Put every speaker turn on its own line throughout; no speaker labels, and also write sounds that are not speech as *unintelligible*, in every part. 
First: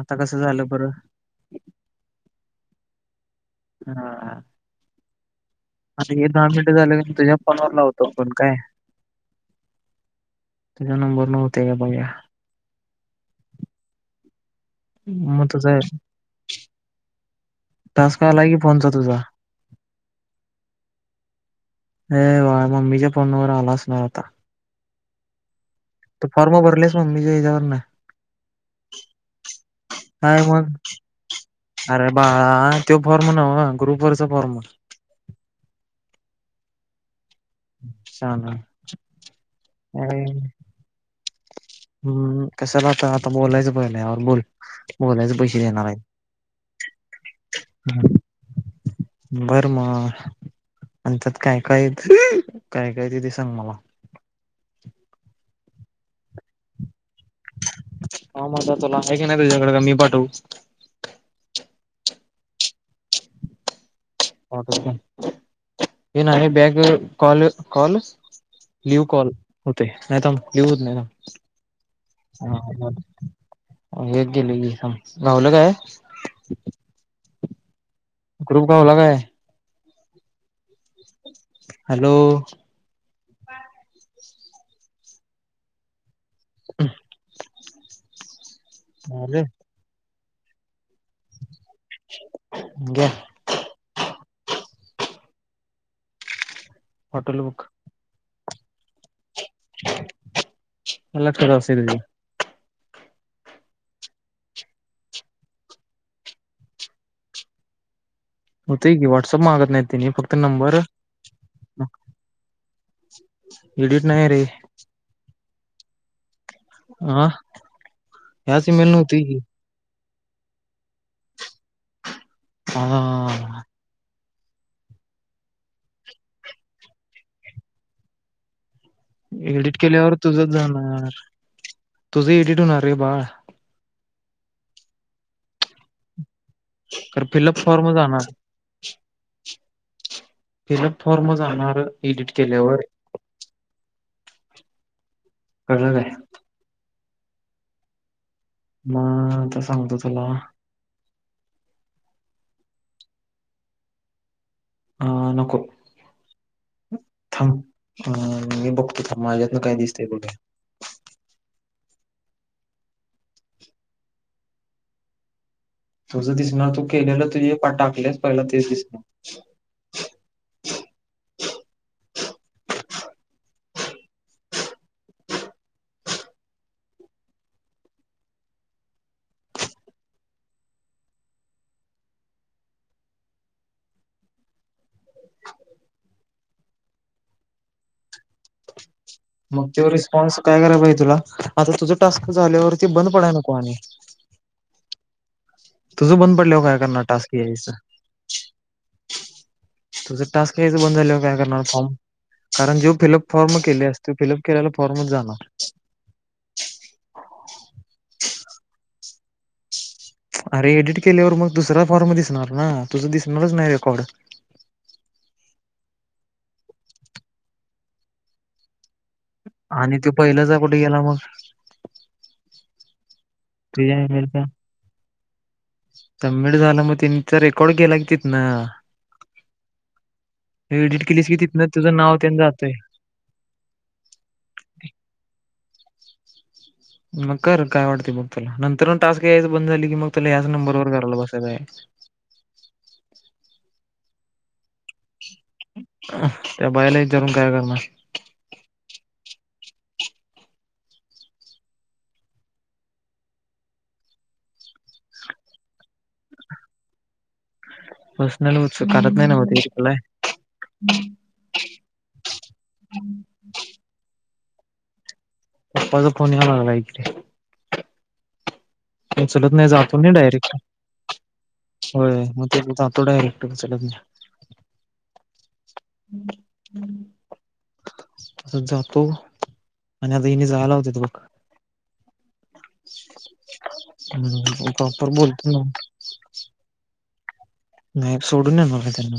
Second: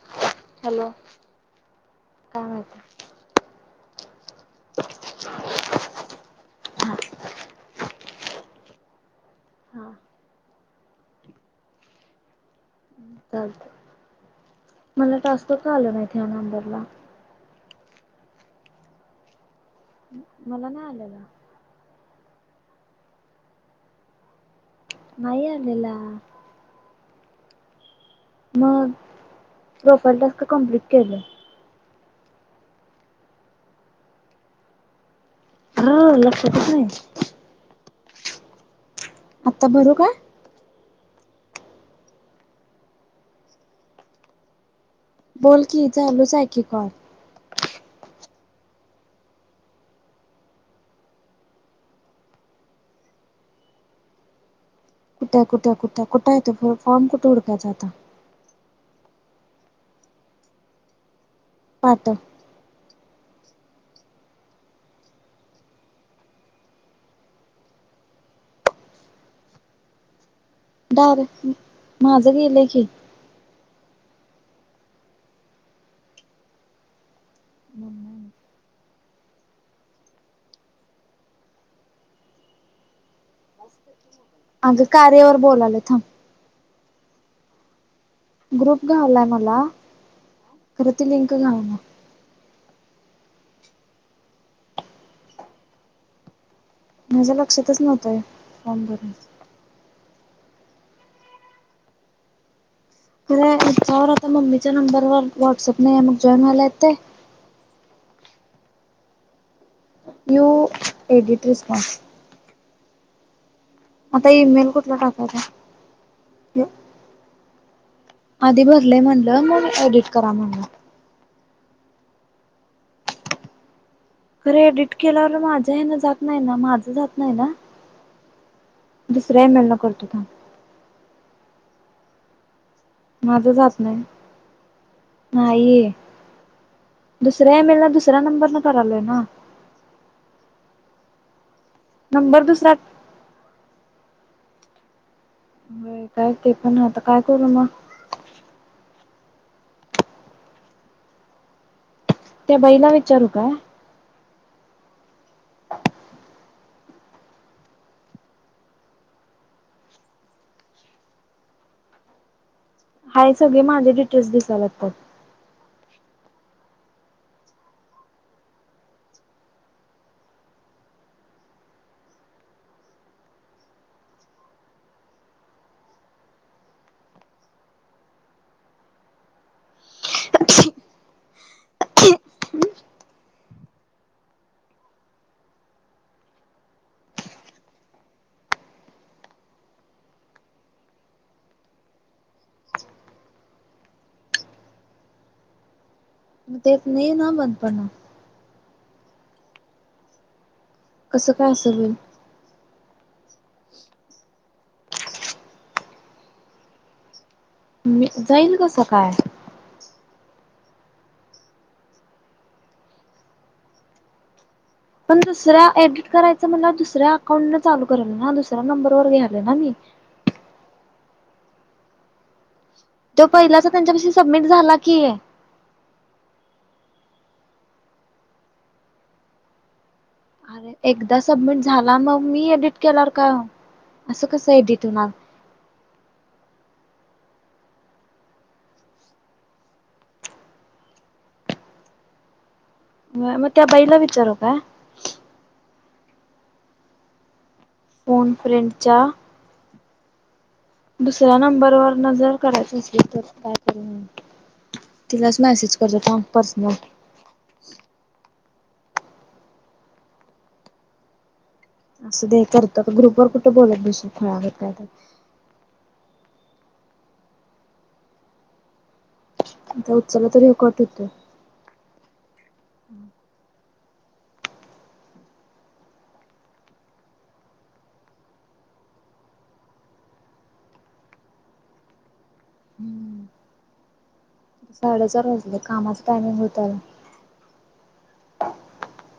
आता कसं झालं
हॅलो
बरं?
काय माहित.
हा. आणि हे दहा मिनट
हा
झाले, की तुझ्या फोनवर लावतो आपण काय?
हा
तुझ्या नंबर न होतय का बघुया?
चालतंय. मला
मग
टास्क का
तुझा
आलं नाहीत या नंबरला?
टास्क आलाय की फोनचा तुझा.
मला नाही आलेला
हे वा म्मीच्या फोनवर आलाच नव्हता
नाही आलेला
तू फॉर्म भरलेस मम्मी च्या हिच्यावर न
मग प्रोफाईल
काय
टास्क
मग
कमप्लीट केलं
अरे बाळा तो फॉर्म नव्ह ग्रुप वरचा फॉर्म
हा लक्षातच नाही
शहान
आता भरू का
हम्म कशाला आता बोलायचं पहिलं बोल बोलायचं पैसे
बोल की
देणार
चालूच आहे की कॉल
बरं मग आणि त्यात काय काय काय काय ते ते सांग मला
कुठय कुठय कुठ कुठय येतो फॉम कु तोडप्या जाता
हा माझा तुला *unintelligible* नाही तुझ्याकडे का मी पाठव
पाटव
हे ना back call call leave call होते नाही थांब. लिव्ह होत नाही
दाब माझं गेलं की.
थांब हे एक गेले की थांब गावलं काय. ग्रुप गावला काय हॅलो
अग कार्य वर बोलालोय थांब.
*unintelligible*
ग्रुप घा आलाय
झाले
मला खरं त लिंक गाव ना.
घ्या
माझ्या
हॉटेल बुक
लक्षातच नव्हत हे फॉर्म भरायचा
*unintelligible*
रे याच्यावर आता मम्मीच्या नंबरवर व्हॉट्सअप नाही मग जॉईन व्हायला येतंय.
होतंय की व्हाट्सअप मागत नाहीत
यू एडिट रिस्पॉन्स.
*inaudible* एडिट नाही
आता
रे
इईमेल कुठला टाकायचा.
हा
आधी
ह्याच ईमेल
भरलय
नव्हती की
म्हटलं म एडिट करा म्हणलं.
हा
खरे एडिट केल्यावर माझ्या हे न जात नाही ना माझं जात नाही ना. दुसऱ्या
एडिट
ईमेलनं करतो
केल्यावर
थांब
तुझंच जाणार. तुझ एडिट होणार. रे बाळ
माझं जात नाही. नाही
कारण फिलअप
दुसऱ्या
फॉर्म
ई-मेलन दुसऱ्या
जाणार
नंबर न करालोय ना.
फिलअप फॉर्म जाणार. तर एडिट
नंबर दुसरा
केल्यावर ए
व्हय काय ते पण आता काय करू मग.
अ मग सांगतो तुला.
त्या बाईना विचारू काय
अ नको थांब अ मी बघतो थांब माझ्यातन काय दिसतय कु
हाय हे सगळे माझे डिटेल्स दिसायला लागतात.
तुझं दिसणार तू केलेलं तुजे पन टाकलेस पहिला तेच दिसणार. मग तेव्हा रिस्पॉन्स काय करायला पाहिजे तुला आता तुझं टास्क झाल्यावरती बंद पडाय नको आणि तुझ बंद
मग
पडल्यावर काय
तेच
करणार
नाही ना
टास्क
बंद
यायचं
पडणार.
तुझं टास्क तेज बंद झाल्या
कसं
काय करणार
असं
फॉर्म
होईल
कारण जू फिलअप फॉर्म केले असते फिलअप केल्याला फॉर्मच जाणार *inaudible*
मी जाईल कसं काय
अरे एडिट केल्यावर मग दुसरा फॉर्म दिसणार ना तुझं दिसणारच नाही रेकॉर्ड *inaudible*
पण दुसऱ्या एडिट करायचं म्हणलं दुसऱ्या अकाउंट न चालू केल ना दुसरा नंबर
आणि तो पहिलं जा कुठे गेला मग. *inaudible*
तो पहिलाच त्यांच्या
तुझ्या
पाशी
ईमेलचा
सबमिट झाला की
त्यांनचा रेकॉर्ड केेला के त ना *inaudible*
अरे एकदा सबमिट झाला
नाव
मग
तेन
मी
जातंय.
एडिट केला का असं कसं एडिट होणार.
मग कर काय वाटते मग त्याला नंतर टास्क यायचं बंद झाली की मग त्याला ह्याच नंबरवर करायला बसायचं आहे. *inaudible*
म म त्या बाईला विचारू का.
*inaudible* ह त्या बायलाही जाऊून काय ग
फोन प्रिंटच्या दुसऱ्या नंबरवरर न जर करायचं असेल तर काय करू *inaudible* तिलाच मेसेज करते थांब पर्सनल *inaudible*
*unintelligible*
असं दे करतो ग्रुपवर कुठं बोलत बसू काय खुळ्यागत माहीत
पप्पाचा फोन यायला लागला कडेे उचलत नाही
आता
जातो मी
उचलला तरी कट
डायरेक्ट होय मग त्या जातो डायरेक्ट उचलत नाही. *inaudible* अस जातो आणि आताने जायला होत त बघ *inaudible*
होतोय
‌ *inaudible* हम्म उपर उपर
साडेचार
बोलते
वाजले
मग
कामाच टायमिंग होत आला.
नाही सोडून नणार त्यांना म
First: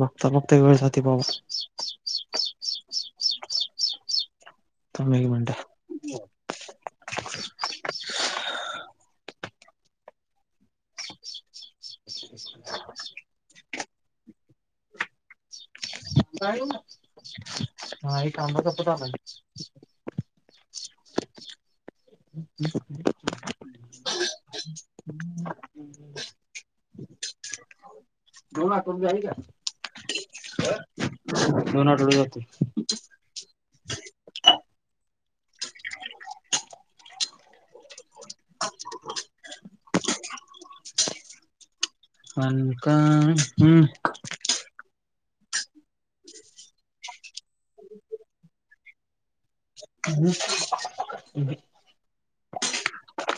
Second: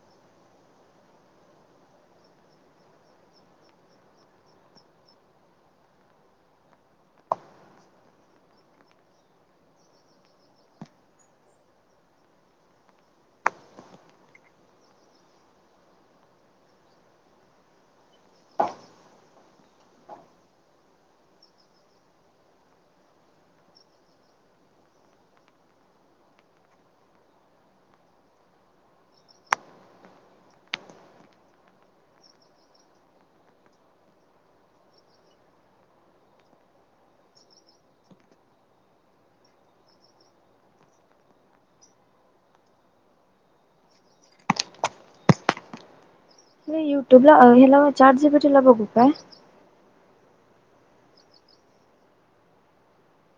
बघता बघता वेळ जातो कसा तम क म्हनट *inaudible* *inaudible* हा एक काां सपत आला दोन आठवड का दोन आठवड जातो *inaudible* अन का हं्
अे युट्यूब ला ह्याला म चार जी बटला बघू काय
*inaudible*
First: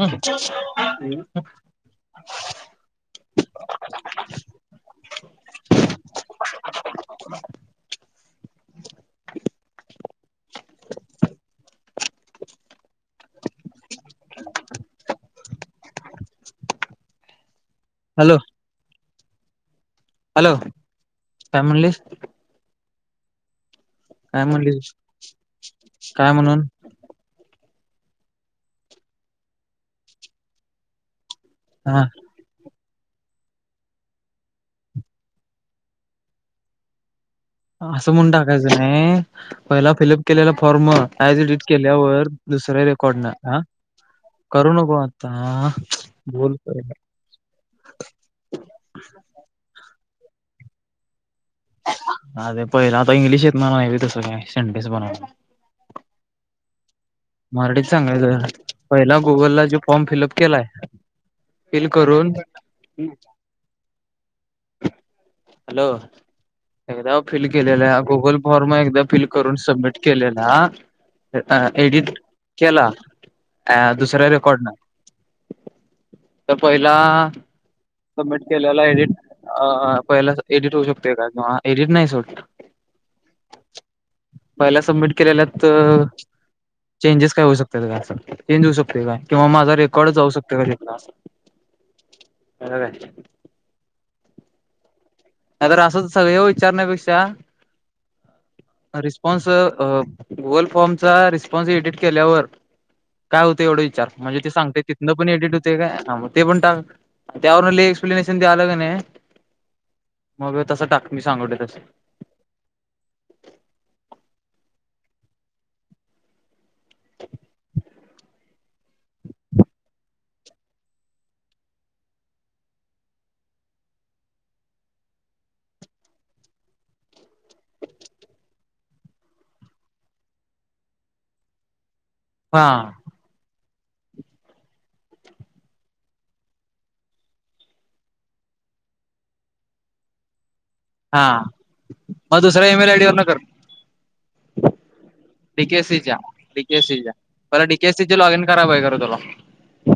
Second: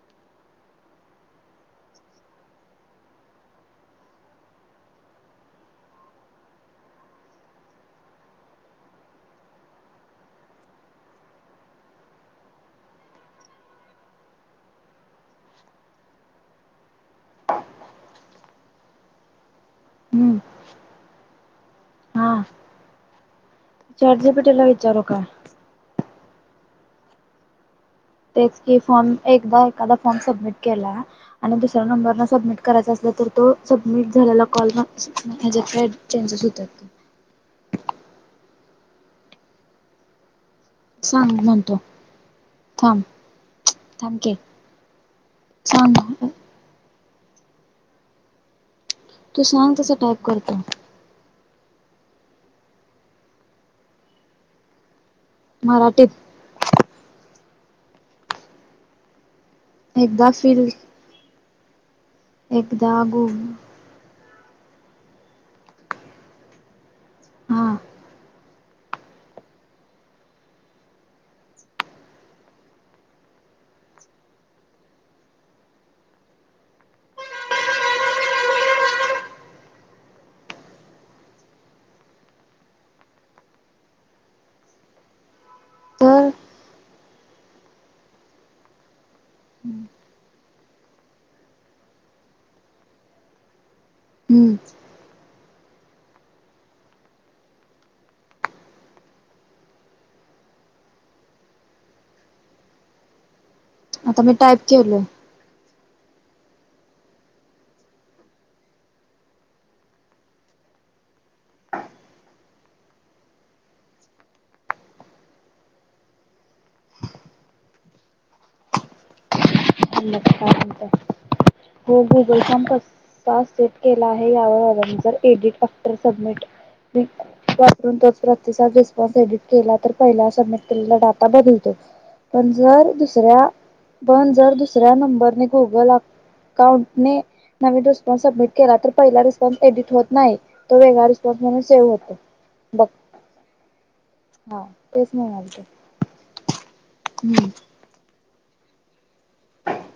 हम् *inaudible* हॅलो
हम्म
हॅलो *inaudible* काय म्हणलीस
हा चॅट
काय
जीपीटीला
म्हणली
विचारू का
काय म्हणून
तेच कि फॉर्म एकदा एखादा फॉर्म सबमिट केलाय आणि दुसऱ्या
हा
नंबरं सबमिट करायच अस तर तो सबमिट झालेला कॉल चेजस होतात
असं म्हणून टाकायचं नाही पहिला फिलप केलेल. फॉर्म आज
सांग
एडिट
म्हणतो
केल्यावर दुसऱ्या
थांब
रेकॉर्ड न ह
थांब की
करू नको आता
सांग
बोल! *inaudible*
तू सांग तस टायप - करतो.
अे पहिले आता इंग्लिश येत म्हणा तसं काय संडेस बनवायला.
मराठीत!
मराठीच सांगाय पहिला. गुगलला जे फॉर्म
एकदा
फिलअप केलाय.
फील
फिलिप
एकदा गोम.
हॅलो एकदा फिल
हा
केलेलं गुगल. फॉर्म एकदा फिल करून सबमिट केलेला एडिट! केला अ दुसरा रेकॉर्ड न तर पहिला सबमिट केलेला एडिट अ पहिला एडिट होऊ शकते का कं एडिट नाही सोड पहिला सबमिट केलेल्यात.
तर
चेंजेस काय होऊ शकत का अस चेंज होऊ शकते का किंवा माझा रेकॉर्ड जाऊ शकत का तिथला अस.
हम्म
अरे असच सगळे विचारण्यापेक्षा रिस्पॉन्स गुगल फॉर्मचा रिस्पॉन्स एडिट केल्यावर काय होत. तेवढ विचार
आता मी
म्हणजे ते
टाईप
सांग ते
केलोय
एडिट हो! ते काय मग ते पण टाक त्यावरून लई एक्सप्लेनेशन ते आलं का नाही. मग तसा टाक मी सांगितलोय तस!
*unintelligible* हो गुगल फम कसा सेट केला आहे यावर जर एडिटर सबमिट वापरून तोच प्रतिसाद रिस्पॉन्स एडिट केला तर पहिला सबमिट केलेला डाटा बदलतो. पण
हा
जर दुसऱ्या - पण जर दुसऱ्या नंबरने गुगल आप - अकाउंटने नवीन रिस्पॉन्स सबमिट केला तर पहिला रिस्पॉन्स एडिट होत नाही. तो वेगळा रिस्पॉन्स
हां
म्हणून सेव्ह होतो.
मग दुसऱ्या
बघ
इमेल आयडी वर न कर
हा तेच म्हणालतो.
डीकेसीच्या डीकेसीच्या
हम्म
डीके! लॉग इन करायला पाहिज खर तुला!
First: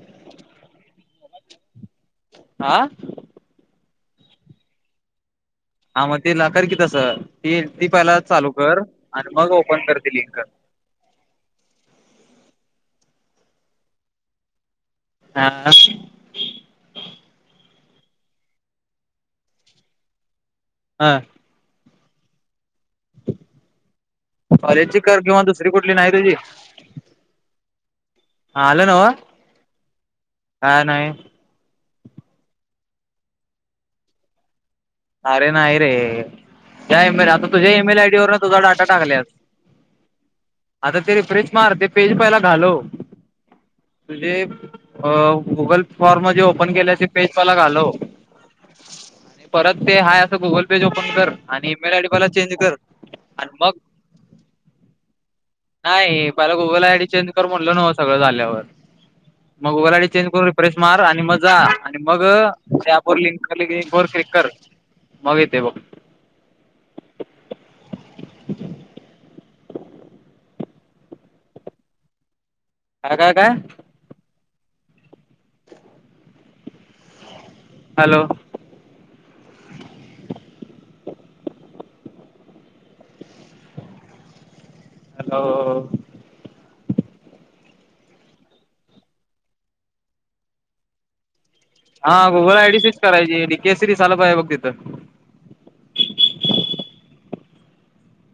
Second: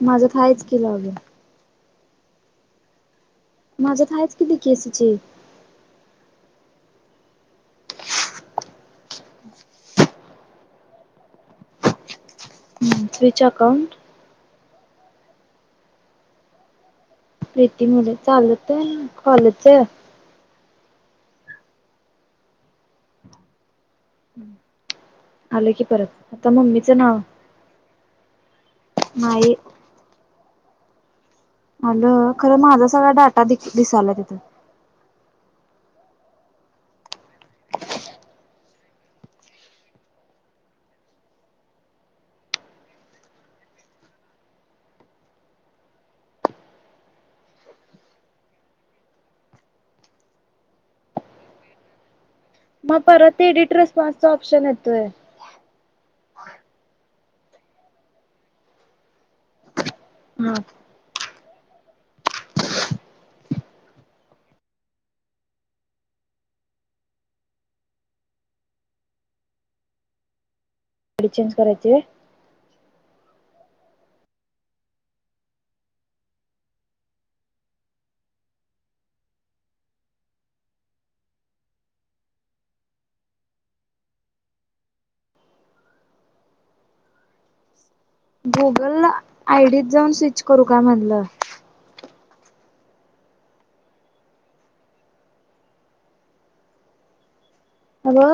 माझ्यात आहेच की लॉगीन -
आ
माझ्यात आहेच कि डी के एसी चे -
हां मग त्याला कर की तसं! ती ती पहिला चालू कर. आणि मग ओपन करतील लिंक -
स्विच अकाऊंट -
हां *unintelligible*
रीती मुले चालत आहे ना कॉलेजच -
हां कॉलेजची कर किंवा दुसरी
आलं की
कुठली
परत
नाही तुझी?
आता मम्मीचं नाव
हा हॅलो नाव
नाही
काय नाही
अल खरं माझा सगळा डाटा दिसाला तिथं
अरे नाही रे त्या इमेल आता तुझ्या इईमेल आयडी वर तुझा डाटा टाकल्यास आता ते रिफ्रेश मार ते पेज पहिला घालो तुझे गुगल फॉर्म म ओपन केले ते पेज पला घालव परत ते आहेय असं गुगल पे ओपन कर आणि ईमेल आयडी मला चेंज कर
मग परत
आणि मग
एडिट रेस्पॉन्सचा ऑप्शन येतोय
नाही मला गुगल आय डी चेंज कर म्हटलं नव सगळं झाल्यावर मग गुगल आय चेंज करून
हा
रिप्रेस
आयडी
मार आणि मग जा आणि मग त्यापर लिंकंक वर क्लिक कर मग येते बघ
अडी चेंज कररायते
काय काय काय हॅलो ह
गुगल आयडीत जाऊन स्विच करू का म्हधलं
हा गुगल आय डी सीच करायची डी केस सी डी चाल पाहि आहे बघ तिथं
ह म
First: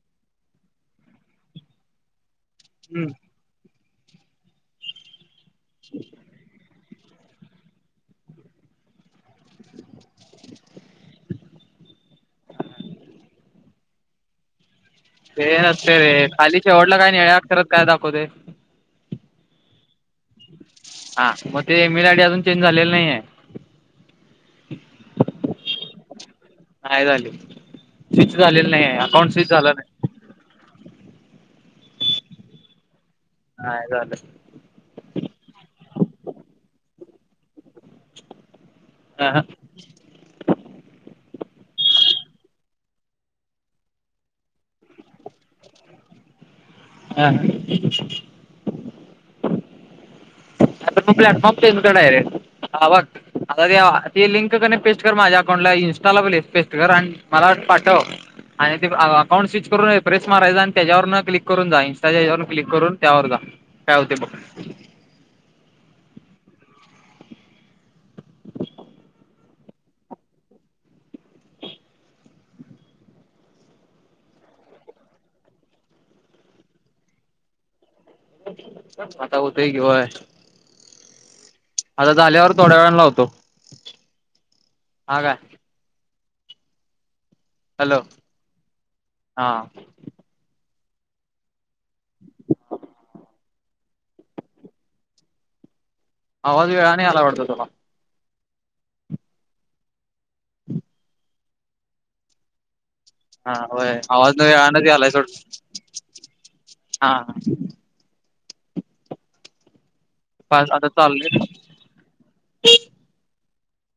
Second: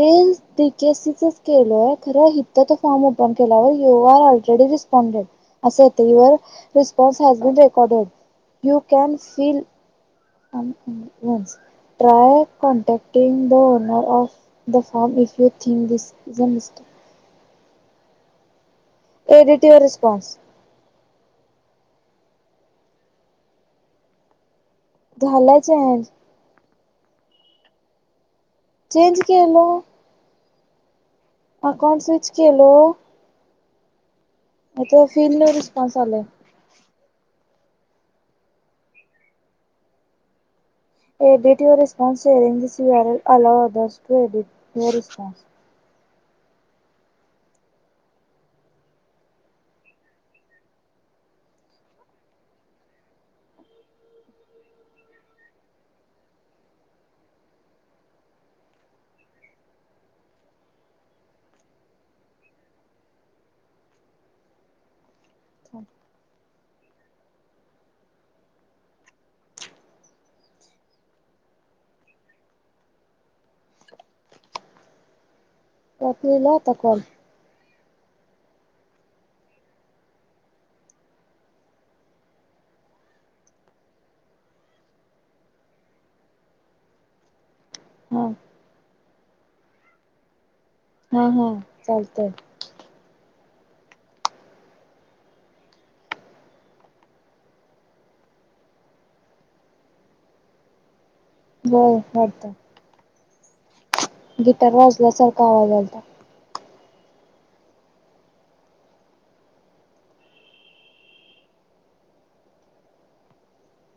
तेसीचच केलय खरं
हम्म
फॉर्म पन केलावर यू आर ऑलरेडी रिस्पॉनडेड असं येतवर response has been recorded you can fill ् try contacting the owner of
तेन असत रे खालीचे डला काय हेाकतर काय दाखवते
एडिटिव्ह रिस्पॉन्स
हा मग ते एमेल आयडी अजून चेंज झालेले नाही आहे
झालाच आहे
हायली झालेलं नाही
चेंज
अकाउंट
केलो
झालं नाही
अकाउंट स्विच केलो
हाय आले
आता फील न रिस्पॉन्स आलाय
हा ह
एडिट यर रिस्पसअरंग अला अ टडिट यर रिस्पस
हा मग प्लॅटफॉर्म पे डायरेक्ट बघ आता ते ते लिंक क पेस्ट कर माझ्या अकाउंटला इन्स्टाला पेस्ट कर आणि मला पाठव आणि ते अकाउंट स्विच करून प्रेस मारायचा आणि त्याच्यावरून क्लिक करून जा इं्स्टावरून क्लिक करून त्यावर जा काय होते बघ
रातलीला तकण
आता होत किय आता झाल्यावर थोड्या वेळान लावतो हा काय हॅलो
हां
हा
हा हा चालत
हवाज वेळा नाही आयला पडत तु्हाला
ब वाटत
हा होय आवाज
गिटार
वेळानच यालाय सोड
वाजल्यासारखा आवाज आलता
हा पानी आता चाललंय